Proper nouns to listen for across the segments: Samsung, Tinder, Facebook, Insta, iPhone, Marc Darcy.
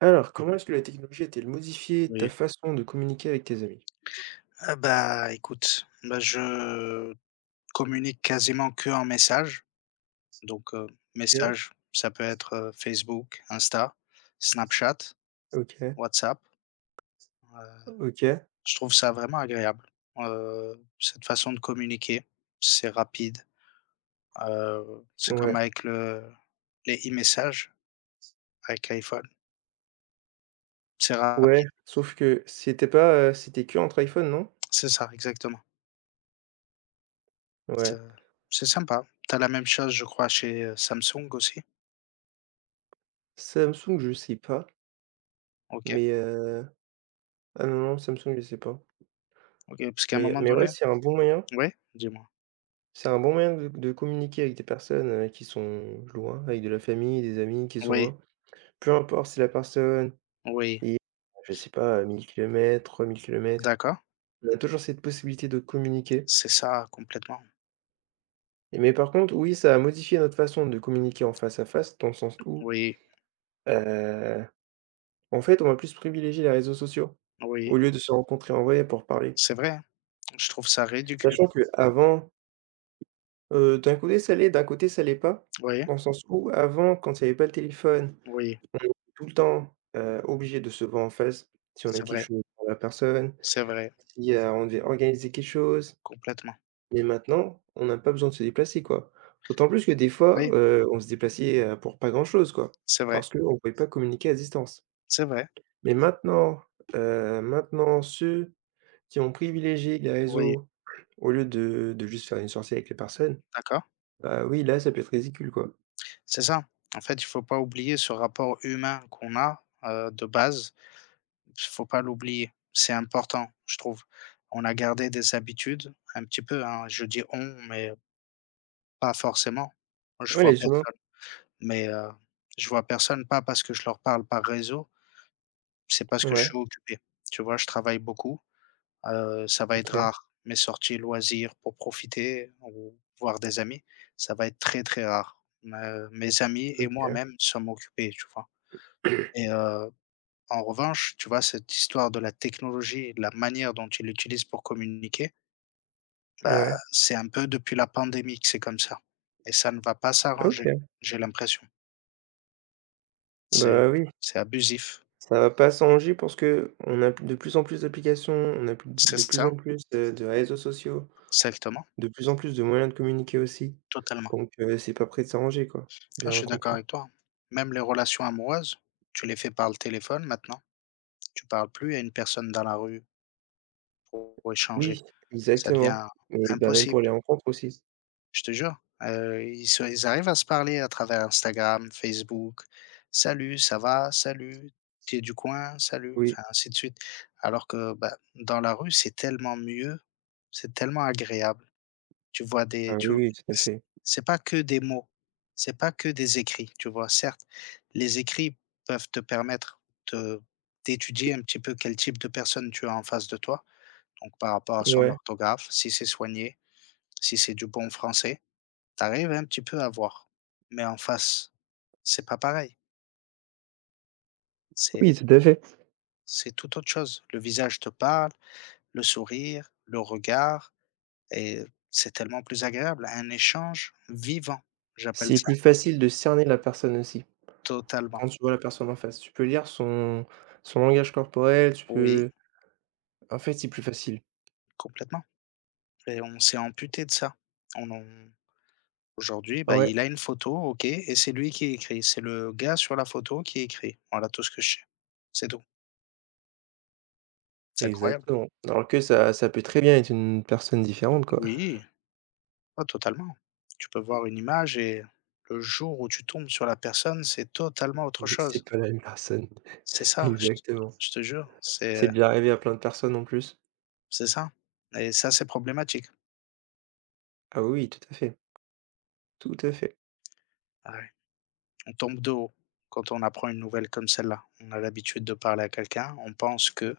Alors, comment est-ce que la technologie a-t-elle modifié ta Oui. façon de communiquer avec tes amis? Ah bah, écoute, bah, je communique quasiment que en message. Donc, OK, message, ça peut être, Facebook, Insta, Snapchat, OK, WhatsApp. Heu, OK, je trouve ça vraiment agréable, cette façon de communiquer. C'est rapide, c'est ouais, comme avec le les e-messages avec iPhone. C'est ouais, rapide. sauf que c'était pas, c'était qu'entre iPhone, non? C'est ça, exactement. Ouais. C'est c'est sympa. Tu as la même chose, je crois, chez, Samsung aussi? Samsung, je sais pas, OK. mais ah non, non, Samsung, je sais pas. OK, parce qu'à un Mais moment mais ouais, donné oui? Dis-moi. c'est un bon moyen de communiquer avec des personnes, qui sont loin, avec de la famille, des amis qui sont Oui, loin. Peu importe si la personne oui, est, je sais pas, à 1000 kilomètres, 3000 kilomètres, d'accord, on a toujours cette possibilité de communiquer. c'est ça complètement. Et mais par contre, oui, ça a modifié notre façon de communiquer en face à face, dans le sens où, Oui, heu, en fait, on va plus privilégier les réseaux sociaux, oui, au lieu de se rencontrer en vrai pour parler. c'est vrai, hein. Je trouve ça ridicule. Sachant qu'avant, d'un côté ça l'est, d'un côté ça l'est pas, Oui, dans le sens où avant, quand il y avait pas le téléphone, oui, tout le temps, obligé de se voir en face, si on avait c'est quelque vrai, chose pour la personne, c'est vrai, si, on devait organiser quelque chose. complètement. Mais maintenant, on n'a pas besoin de se déplacer, quoi. D'autant plus que des fois, Oui, on se déplaçait, pour pas grand-chose, quoi, c'est vrai, parce qu'on pouvait pas communiquer à distance. c'est vrai, Mais maintenant ceux qui ont privilégié les oui, réseaux au lieu de juste faire une sortie avec les personnes, d'accord, bah, oui, là, ça peut être ridicule, quoi. c'est ça. En fait, il faut pas oublier ce rapport humain qu'on a, de base. Il faut pas l'oublier. C'est important, je trouve. On a gardé des habitudes un petit peu, hein, je dis «on», mais pas forcément. Je Ouais, vois les humains. personne, mais je vois personne, pas parce que je leur parle par réseau. C'est parce que je Ouais, suis occupé. Tu vois, je travaille beaucoup, ça va être OK, rare. Mes sorties loisirs pour profiter ou voir des amis, ça va être très, très rare. Me mes amis et OK. moi-même sommes occupés, tu vois? Et en revanche, tu vois, cette histoire de la technologie et de la manière dont ils l'utilisent pour communiquer, bah, Ouais, c'est un peu depuis la pandémie que c'est comme ça et ça ne va pas s'arranger, OK. j'ai l'impression. C'est Bah, oui, c'est abusif. ça va pas sans jus parce que on a de plus en plus d'applications, on a plus C'est de plus ça, en plus, de réseaux sociaux, exactement, de plus en plus de moyens de communiquer aussi. totalement. Donc c'est pas prêt de s'arranger, quoi. Ah, Bien je au suis d'accord avec toi. Même les relations amoureuses, tu les fais par le téléphone maintenant. Tu parles plus à une personne dans la rue pour échanger. Oui, Ça exactement. devient Mais bah, même pour impossible, les rencontres aussi. je te jure. Ils arrivent à se parler à travers Instagram, Facebook. Salut, ça va? Salut, t'es du coin? Salut, Oui. enfin, ainsi de suite. Alors que bah, dans la rue, c'est tellement mieux, c'est tellement agréable. Tu vois Ah des tu oui, oui, tout à c'est fait. c'est pas que des mots, c'est pas que des écrits, tu vois? Certes, les écrits peuvent te permettre de d'étudier un petit peu quel type de personne tu as en face de toi, donc par rapport à son Ouais. orthographe, si c'est soigné, si c'est du bon français, tu arrives un petit peu à voir. Mais en face, c'est pas pareil, c'est Oui, tout à fait. c'est tout autre chose. Le visage te parle, le sourire, le regard et c'est tellement plus agréable, un échange vivant, j'appelle C'est ça, plus facile de cerner la personne aussi, totalement. quand tu vois la personne en face. Tu peux lire son langage corporel, tu Oui, peux en fait, c'est plus facile. complètement et on s'est amputé de ça. On en aujourd'hui, bah, Ouais. il a une photo, OK et c'est lui qui écrit. C'est le gars sur la photo qui écrit. Voilà tout ce que je sais. C'est tout. C'est incroyable. Exactement. Alors que ça peut très bien être une personne différente, quoi. Oui, ah totalement. Tu peux voir une image et le jour où tu tombes sur la personne, c'est totalement autre Mhm. C'est chose. pas la même personne. C'est ça, je te Exactement. je te jure, C'est c'est déjà arrivé à plein de personnes en plus. c'est ça et ça, c'est problématique. Ah oui, tout à fait, tout à fait. Ah ouais. On tombe de haut quand on apprend une nouvelle comme celle-là. On a l'habitude de parler à quelqu'un, on pense que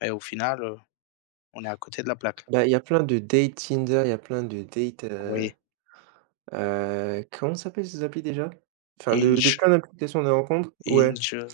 et au final, on est à côté de la plaque. Bah, il y a plein de dates Tinder, il y a plein de dates, Oui, comment s'appellent ces applis déjà? Enfin de Inch, plein d'applications de rencontres, ouais Inch,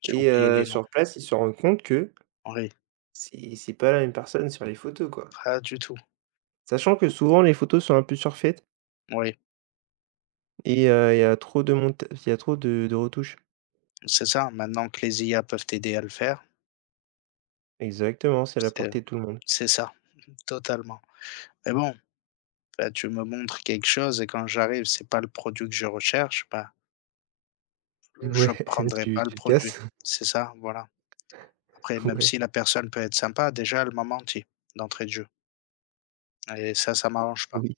j'ai et oublié les noms. sur place, ils se rendent compte que Oui, c'est pas la même personne sur les photos, quoi. pas du tout. Sachant que souvent les photos sont un peu surfaites Oui, et il y a trop de retouches. c'est ça, maintenant que les IA peuvent t'aider à le faire, Exactement, c'est à la c'est portée de tout le monde. c'est ça, totalement. Mais bon, bah, tu me montres quelque chose et quand j'arrive, c'est pas le produit que je recherche, bah, je Ouais, prendrai tu pas le tu le produit. casses? C'est ça, voilà. Après, même Ouais, si la personne peut être sympa, déjà, elle m'a menti, d'entrée de jeu et ça m'arrange pas. oui.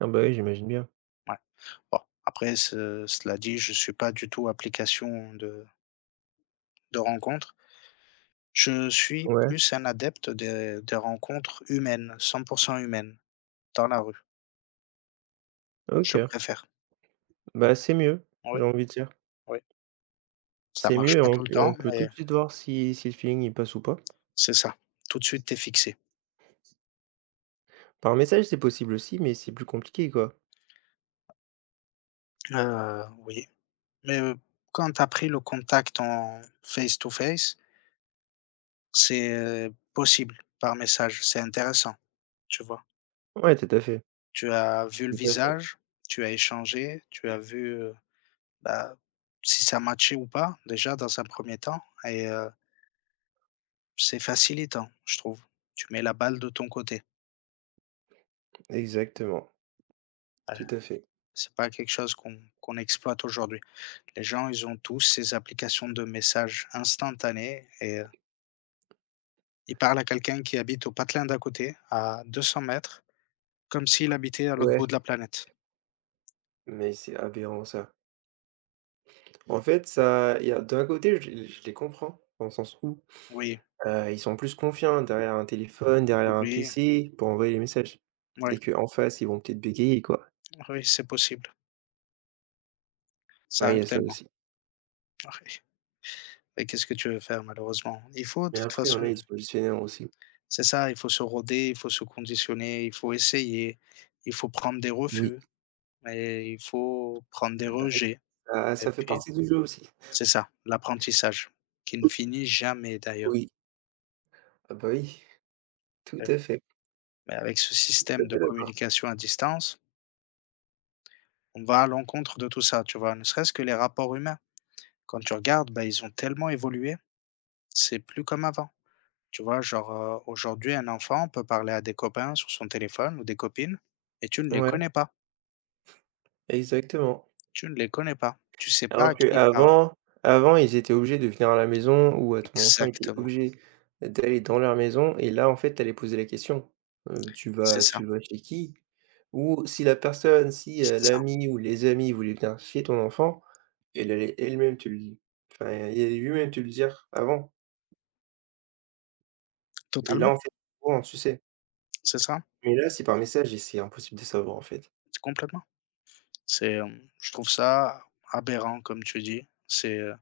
Ah bah, oui, j'imagine bien. Ouais. Bon, après ce cela dit, je suis pas du tout application de rencontres. Je suis Ouais, plus un adepte des rencontres humaines, 100% humaines, dans la rue. Je OK. préfère. Bah, c'est mieux, j'ai Oui, envie de dire. oui. Ça C'est mieux marche et pas on tout le et on temps, peut tout mais de suite voir si le feeling il passe ou pas. c'est ça. Tout de suite, t'es fixé. Par message, c'est possible aussi, mais c'est plus compliqué, quoi. Oui, mais, quand tu as pris le contact en face to face, c'est, possible par message. C'est intéressant, tu vois? Ouais, tout à fait, Tu as vu le tout à fait. visage, tu as échangé, tu as vu, bah, si ça matchait ou pas, déjà dans un premier temps et c'est facilitant, je trouve. Tu mets la balle de ton côté. Exactement, Heu, tout à fait. c'est pas quelque chose qu'on exploite aujourd'hui. Les gens, ils ont tous ces applications de messages instantanés et ils parlent à quelqu'un qui habite au patelin d'à côté, à 200 mètres, comme s'il habitait à l'autre Ouais, bout de la planète. mais c'est aberrant ça. En fait, ça il y a d'un côté, je les comprends, dans le sens où Oui, ils sont plus confiants derrière un téléphone, derrière un oui, PC pour envoyer les messages oui, et qu'en face, ils vont peut-être bégayer, quoi. oui, c'est possible. Ça Ouais, il y arrive a ça tellement. aussi. Oui et qu'est-ce que tu veux faire malheureusement? Il faut de Mais toute après, il y en façon a, ils sont gestionnaires aussi. c'est ça, il faut se roder, il faut se conditionner, il faut essayer, il faut prendre des Oui. refus. Et il faut prendre des Ah bah oui, rejets ça et ça fait puis partie du jeu aussi. c'est ça, l'apprentissage qui ne finit jamais d'ailleurs, Oui. Ah bah oui, tout heu, à fait, mais avec ce tout à système de fait d'accord. communication à distance, on va à l'encontre de tout ça, tu vois? Ne serait-ce que les rapports humains. Quand tu regardes, bah, ils ont tellement évolué, c'est plus comme avant. Tu vois? Genre, aujourd'hui, un enfant peut parler à des copains sur son téléphone ou des copines et tu ne les Ouais, connais pas, exactement. tu ne les connais pas. Tu sais pas Alors à qui il parle. qu'avant, ils étaient obligés de venir à la maison ou ton enfant était Exactement, obligé d'aller dans leur maison et là, en fait, tu allais poser la question, «Tu c'est vas ça, tu vas chez qui?» ou si la personne si, c'est ça. l'ami ou les amis voulaient venir chez ton enfant, elle allait elle-même te le dire. Enfin, il allait lui-même te le dire avant et là, Totalement, en fait, courant, tu sais? c'est ça, Mais là, c'est par message et c'est impossible de savoir, en fait. c'est complètement. C'est, je trouve ça aberrant comme tu dis. C'est,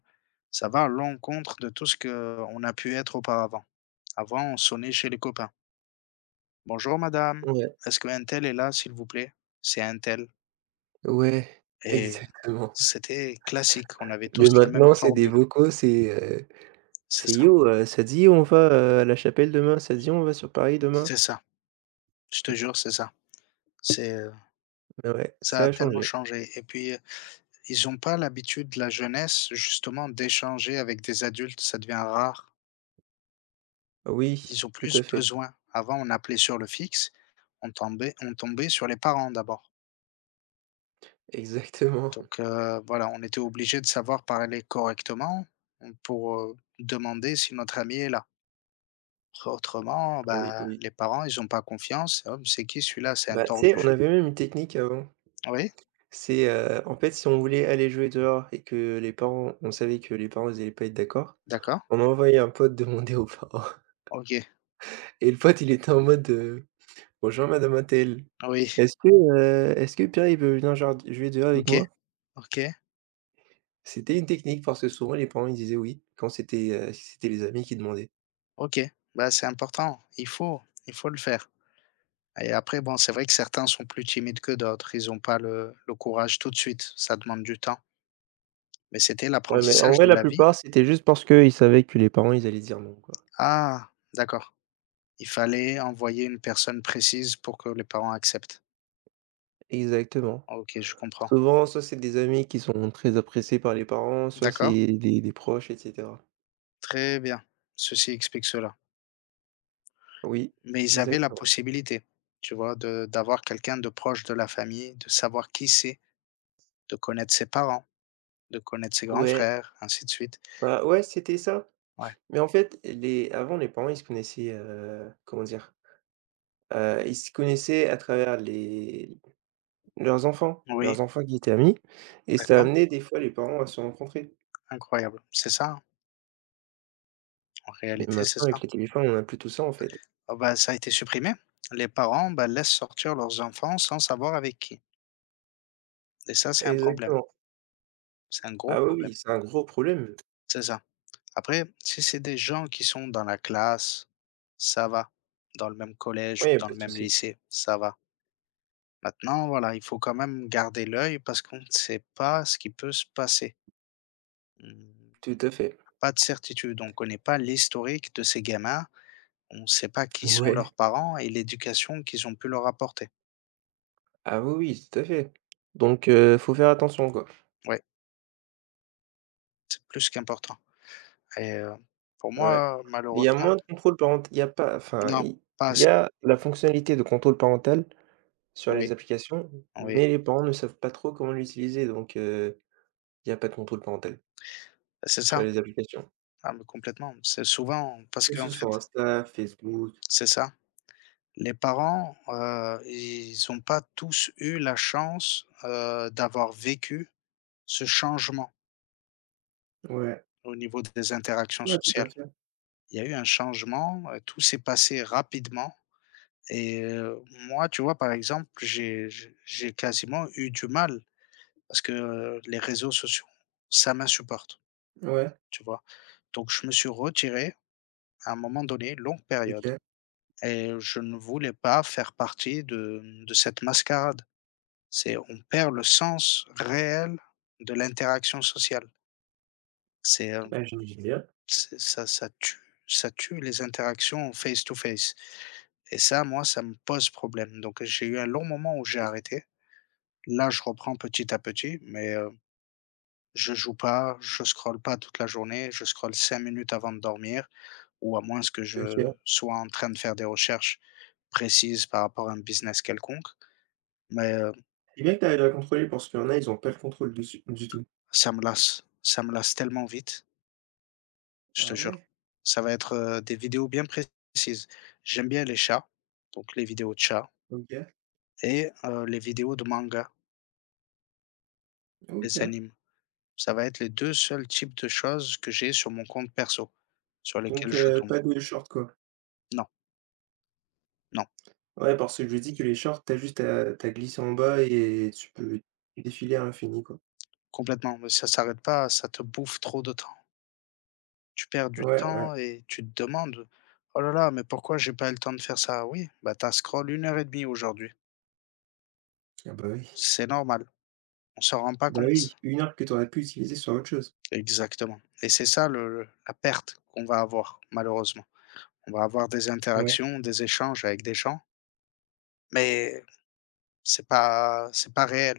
ça va à l'encontre de tout ce qu'on a pu être auparavant. Avant, on sonnait chez les copains: «Bonjour madame, Ouais, est-ce que qu'untel est là s'il vous plaît?» «C'est untel» ouais, et exactement. c'était classique, on avait Mais tous la même maintenant, c'est des formule. vocaux. Heu C'est C'est: ça, «Yo, ça dit on va, à la Chapelle demain? Ça dit on va sur Paris demain?» c'est ça, je te jure, c'est ça. C'est, Mais ouais, ça ça a a tellement changé. changé et puis, ils ont pas l'habitude, la jeunesse, justement d'échanger avec des adultes, ça devient rare. Oui, Ils ont tout plus à fait, besoin. Avant, on appelait sur le fixe, on tombait sur les parents d'abord. exactement. Donc, voilà, on était obligé de savoir parler correctement, mmh, pour, demander si notre ami est là. Autrement, Oui, bah, oui. les parents, ils ont pas confiance: «Oh, c'est qui celui-là? C'est un Bah, tu sais, on tordu». avait même une technique avant. Oui, En fait, si on voulait aller jouer dehors et que les parents on savait que les parents, ils allaient pas être d'accord, d'accord, on envoyait un pote demander aux parents. OK, Et le pote, il était en mode: «Bonjour madame untel, oui, est-ce que Pierre, il veut venir jard jouer dehors avec OK, moi?» OK, C'était une technique parce que souvent les parents, ils disaient oui, quand si c'était les amis qui demandaient. OK. Bah, c'est important, il faut le faire et après bon, c'est vrai que certains sont plus timides que d'autres, ils ont pas le courage tout de suite, ça demande du temps. Mais c'était Ouais, mais en l'apprentissage vrai, de la la vie? plupart, c'était juste parce qu'ils savaient que les parents, ils allaient dire non, quoi. Ah, d'accord. Il fallait envoyer une personne précise pour que les parents acceptent. Exactement. OK, je comprends. Souvent, soit c'est des amis qui sont très appréciés par les parents, soit D'accord, c'est des proches, et cetera. très bien. Ceci explique cela. Oui, Mais ils avaient la exactement. possibilité, tu vois, de d'avoir quelqu'un de proche de la famille, de savoir qui c'est, de connaître ses parents, de connaître ses grands Ouais, frères, ainsi de suite. bah, ouais, c'était ça. Ouais. Mais en fait, les avant, les parents, ils se connaissaient, comment dire? Ils se connaissaient à travers les Oui, leurs enfants qui étaient amis et ça d'accord, amenait des fois les parents à se rencontrer. incroyable. C'est ça, hein, en Mais réalité, c'est maintenant, ça. avec les téléphones, on a plus tout ça, en fait. Ah bah, ça a été supprimé. Les parents, bah, laissent sortir leurs enfants sans savoir avec qui et ça, c'est un problème. Exactement. C'est un gros Ah oui, oui, problème. c'est un gros problème. C'est ça. Après, si c'est des gens qui sont dans la classe, ça va. Dans le même collège Oui, il y ou a dans pas le de même souci. lycée, ça va. Maintenant, voilà, il faut quand même garder l'œil parce qu'on ne sait pas ce qui peut se passer. Mmh, Tout à fait. pas de certitude. On ne connaît pas l'historique de ces gamins. On ne sait pas qui sont Ouais. leurs parents et l'éducation qu'ils ont pu leur apporter. Ah oui, oui, tout à fait. Donc faut faire attention, quoi. Oui, c'est plus qu'important et pour Ouais. moi, Il y a malheureusement moins de contrôle parental. Il y a pas, enfin, non, il pas il y assez. a la fonctionnalité de contrôle parental sur Oui, les applications, oui, mais les parents ne savent pas trop comment l'utiliser, donc il y a pas de contrôle parental c'est sur ça. les applications. Ah mais complètement. C'est souvent parce Que ce qu'en soit fait Insta, Facebook. c'est ça. Les parents, ils n'ont pas tous eu la chance, d'avoir vécu ce changement Ouais. au niveau des interactions Ouais, tout sociales. à fait. Il y a eu un changement, tout s'est passé rapidement et moi, tu vois, par exemple, j'ai quasiment eu du mal parce que, les réseaux sociaux, ça m'insupporte, Ouais. tu vois? Donc je me suis retiré à un moment donné, longue période. OK. Et je ne voulais pas faire partie de cette mascarade. C'est on perd le sens réel de l'interaction sociale. C'est, heu, Bah, j'imagine bien. c'est ça. Ça tue les interactions face to face et ça, moi, ça me pose problème. Donc j'ai eu un long moment où j'ai arrêté. Là, je reprends petit à petit, mais, je joue pas, je scrolle pas toute la journée, je scrolle 5 minutes avant de dormir ou à moins que OK. je sois en train de faire des recherches précises par rapport à un business quelconque. Mais, euh, C'est bien que tu arrives à la contrôler parce qu'il y en a, ils ont pas le contrôle dessus du tout. Ça me lasse, ça me lasse tellement vite, je te Ah jure. ouais? Ça va être, des vidéos bien précises. J'aime bien les chats, donc les vidéos de chats OK. et les vidéos de manga, OK. les animes. Ça va être les 2 seuls types de choses que j'ai sur mon compte perso, sur lesquelles Donc je tombe. pas de short, quoi? Non, non, Ouais, parce que je lui ai dit que les shorts, tu as glissé en bas et tu peux défiler à l'infini, quoi. complètement, mais ça s'arrête pas, ça te bouffe trop de temps. Tu perds du Ouais, ouais. temps et tu te demandes: «Oh là là, mais pourquoi j'ai pas eu le temps de faire ça?» oui, bah, t'as as une heure et demie aujourd'hui. Ah bah oui. C'est normal, on s'en rend pas Bah compte. oui, 1 heure que tu aurais pu utiliser sur autre chose. Exactement et c'est ça le la perte qu'on va avoir malheureusement. On va avoir des Ouais, interactions, des échanges avec des gens, mais c'est pas réel.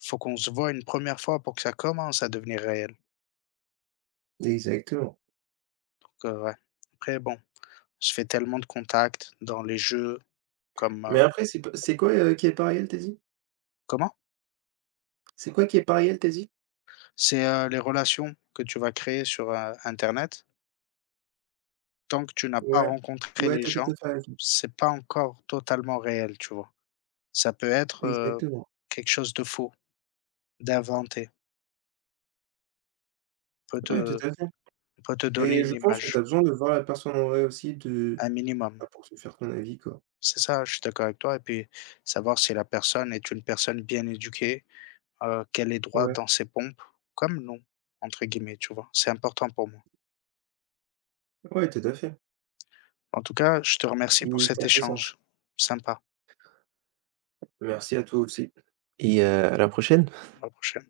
Faut qu'on se voit une première fois pour que ça commence à devenir réel, exactement. donc ouais. Après bon, je fais tellement de contacts dans les jeux comme, Mais après, c'est quoi, qui est pas réel, tu as dit? comment? C'est quoi qui est pas réel, tu as dit? C'est, les relations que tu vas créer sur, internet. Tant que tu n'as pas Ouais. rencontré Ouais, les tu as tout gens, à fait raison. c'est pas encore totalement réel, tu vois? Ça peut être, Exactement. quelque chose de faux, d'inventé. peut Ouais, tout te à fait. peut te donner Et une je pense que tu image, as besoin de voir la personne en vrai aussi de un bah, minimum. pour se faire ton avis, quoi. C'est ça, je suis d'accord avec toi et puis savoir si la personne est une personne bien éduquée, qu'elle est droite Ouais, dans ses pompes, comme «nous» entre guillemets, tu vois? C'est important pour moi. ouais, tout à fait. En tout cas, je te remercie pour Et cet ça fait sens. échange sympa. Merci à toi aussi. Et à la prochaine. À la prochaine.